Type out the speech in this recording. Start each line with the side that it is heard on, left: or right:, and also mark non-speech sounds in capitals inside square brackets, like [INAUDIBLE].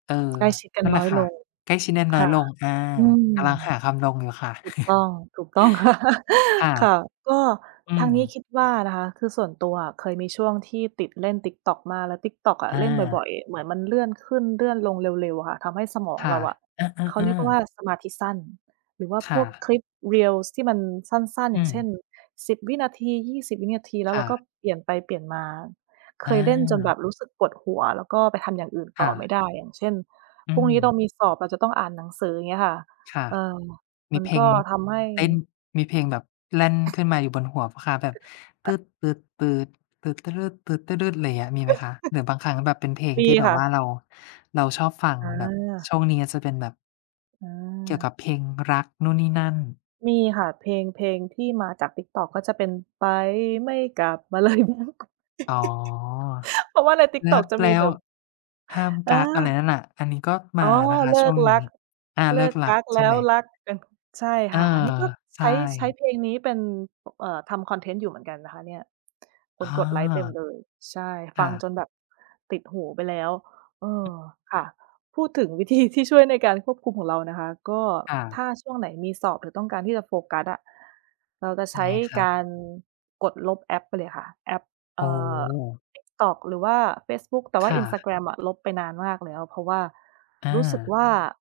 left: เออ
right: ใกล้ชิดกั
left: น
right: น
left: ั่นแ
right: น
left: ห
right: ้
left: ล
right: อ
left: ะ
right: ย
left: ค่
right: ล
left: ะ
right: ง
left: ใกล้ชิดน
right: ค
left: ้อย
right: ่ะ
left: ๆ ลง อ่า
right: อืม
left: กำลังหาคำลงอยู่ค่ะ
right: ถูกต
left: [CHUCKLES]
right: ้อง ถูกต้อง ค่ะ
left: ค่ะ
right: [LAUGHS] ค่ะ ก็
left: อื
right: ทางนี้
left: ม
right: คิดว่านะคะ คือส่วนตัวเคย มีช่วงที่ติดเล่น TikTok มาก แล้ว TikTok อะ
left: อ
right: เล่นบ
left: า
right: ่อย ๆ เหมือนมันเลื่อนขึ้นเลื่อนลงเร็ว ๆ ค่ะ ทำให้สมอง
left: ค่
right: เร
left: ะ
right: าอะ
left: เอ
right: เขา
left: อ
right: เรียกว
left: ๆ
right: ่
left: ๆ
right: าสมาธิสั้น หรือว่า
left: ค
right: พ
left: ่
right: วก
left: ะ
right: คลิป Reels ที่มันสั้น ๆ
left: อ
right: อ
left: ื
right: ย่างเช
left: ม
right: ่น 10 วินาที 20 วินาที แล้
left: ค
right: วเร
left: ่
right: าก็
left: ะ
right: เปลี่ยนไปเปลี่ยนมา เค
left: อ
right: ยเล่นจนแบ
left: า
right: บ รู้สึกปวดหัว แล้วก็ไปทำอย่างอื่น
left: ค
right: ต่
left: ่
right: อไม่
left: ะ
right: ได้ อย่างเช่น
left: อื
right: พรุ่งนี้เรา
left: ม
right: มีสอบเราจะต้องอ่านหนังสือ อย่างเงี้ยค่ะ
left: ค่ะ
right: เอ่อ
left: ม
right: ม
left: ี
right: ัน
left: เพล
right: ก
left: ง
right: ็ ทำให้
left: เต้น มีเพลงแบบแล่นขึ้นมาอยู่บนหัวเปล่าคะ แบบ [HUMMING] อะไรอย่างเงี้ย มีไหมคะ? หรือบางครั้งแบบเป็นเพลง
right: มี
left: ที่แบ
right: ค
left: บ
right: ่
left: ว่า
right: ะ
left: เรา เราชอบฟัง
right: อ
left: แบบ
right: า
left: ช่วงนี้จะเป็นแบบ
right: อ
left: เกี่ยวกั
right: า
left: บเพลงรักนู่นนี่นั่น
right: มีค่ะ เพลง เพลงที่มาจาก TikTok ก็จะเป็น ไปไม่กลับ บรรลัยเแล้ว
left: อ๋อ
right: [LAUGHS] เพราะว่าใน
left: รั
right: TikTok
left: ก
right: จะ
left: แล
right: ม
left: ้
right: ีแบ
left: ว
right: บ
left: ห้ามก
right: อ
left: ั๊ก อะไร
right: า
left: นั่นน่ะ อันนี้ก็ม
right: อ
left: า
right: ๋อ
left: นะคะ
right: เล
left: ช
right: ิ
left: ่ว
right: ก
left: งน
right: ร
left: ี้
right: ัก
left: อา
right: เ
left: เ
right: ล
left: ลิ
right: ิ
left: ก
right: ก
left: รั
right: ก
left: ก
right: ั๊ก
left: ใช
right: แล
left: ่
right: ้
left: ไห
right: ว
left: ม?
right: รักกัน ใช่
left: เอ
right: ค
left: อ
right: ่ะ อันนี้ก็
left: ใ
right: ใช
left: ช
right: ้ ใช้
left: ่
right: เพลงนี้เป็น เอ่อ ทำคอนเทนต์อยู่เหมือนกันนะคะเนี่ย ค
left: อา
right: นกดไลก์เต็มเลย ใช่
left: ค
right: ฟ
left: ่
right: ัง
left: ะ
right: จนแบบติดหูไปแล้ว เออ ค่ะ พูดถึงวิธีที่ช่วยในการควบคุมของเรานะคะ ก็
left: ค่
right: ถ้
left: ะ
right: าช่วงไหนมีสอบ หรือต้องการที่จะโฟกัสอะ เราจะใช
left: ยั
right: ้
left: งไงคะ?
right: การกดลบแอปไปเลยค่ะ แอป เ
left: โ
right: อ
left: อ
right: ่อ
left: ้
right: TikTok หรือว่าเฟซบุ๊ก แต่ว่
left: ค
right: า
left: ่ะ
right: Instagram อะ ลบไปนานมากแล้ว เพราะว่า
left: อ
right: รู้สึก
left: า
right: ว่า